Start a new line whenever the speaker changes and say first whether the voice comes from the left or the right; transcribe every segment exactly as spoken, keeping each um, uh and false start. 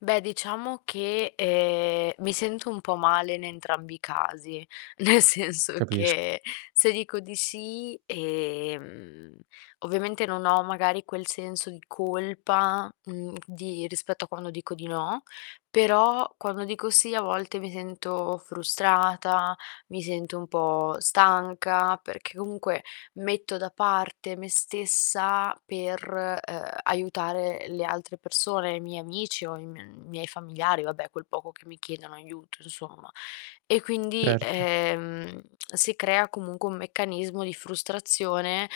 left: Beh, diciamo che, ehm, mi sento un po' male in entrambi i casi, nel senso
right: Capis
left: che se dico di sì, ehm, ovviamente, non ho magari quel senso di colpa, mhmm, di rispetto a quando dico di no, però quando dico sì a volte mi sento frustrata, mi sento un po' stanca, perché comunque metto da parte me stessa per, ehm, aiutare le altre persone, i miei amici o i m miei familiari, vabbè, quel poco che mi chiedono aiuto, insomma. E quindi,
right: prerto.
left: ehm, si crea comunque un meccanismo di frustrazione,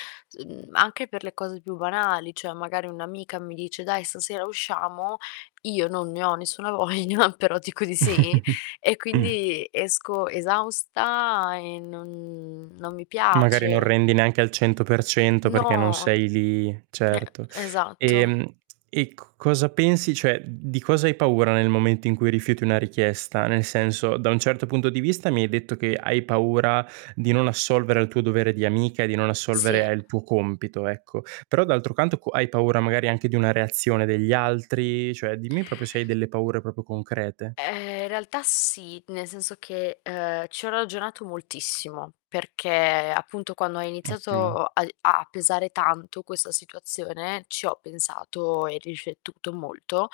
left: mhmm, anche per le cose più banali. ceh magari un'amica mi dice: "Dai, stasera usciamo", io non ne ho nessuna voglia, però dico di sì e
right: Mh.
left: quindi esco esausta e non non mi
right: Magari non
left: piace.
right: rendi neanche al cento per cento perché non
left: No.
right: sei lì,
left: Eh,
right: certo.
left: esatto.
right: Ehm, e c cosa pensi cioè, uhm, di cosa hai paura nel momento in cui rifiuti una richiesta? Nel senso, da un certo punto di vista mi hai detto che hai paura di non assolvere al tuo dovere di amica e di non assolvere
left: Sì.
right: al tuo compito, ecco. Però d'altro canto co hai paura magari anche di una reazione degli altri? Cioè dimmi propio se hai delle paure propio concrete.
left: Ehm, in realtà sì, nel senso che, ehm, ci ho ragionato moltissimo perché, appunto, quando ha
right: Ottimo.
left: iniziato ai a pesare tanto questa situazione, ci ho pensato e riscettuto molto,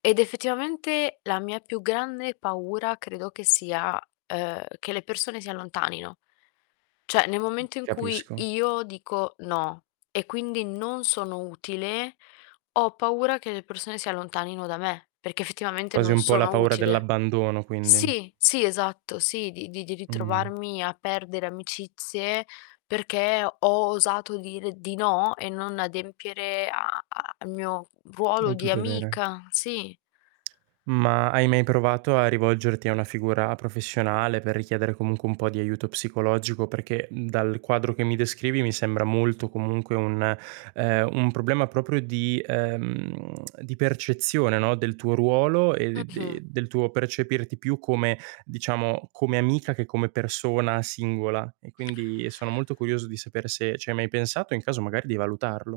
left: ed effettivamente, la mia più grande paura credo che sia, ehm, che le persone si allontanino. ceh nel
right: Mh,
left: momento in cui
right: capisco.
left: io dico: "No", e quindi non sono utile, ho paura che le persone si allontanino da me perché effettivamente
right: Quasi
left: non
right: un po' la
left: sono
right: paura
left: utile.
right: dell'abbandono, quindi.
left: Sì, sì esatto, sì, di di di
right: Mh.
left: ritrovarmi a perdere amicizie perché ho osato dire di no e non adempiere a a al mio ruolo
right: Al tu
left: di
right: dovere.
left: amica, sì.
right: Ma hai mai provato a rivolgerti alla figura professionale per richiedere comunque un po' di aiuto psicologico? Perché, uhm, dal quadro che mi descrivi mi sembra molto comunque un ehm, un problema proprio di ehm, di percezione, no, del tuo ruolo e
left: Mh-mh.
right: de del tuo percepirti più come diciamo, come amica che come persona singola. E quindi e sono molto curioso di sapere se ci hai mai pensato, e in caso magari di valutarlo.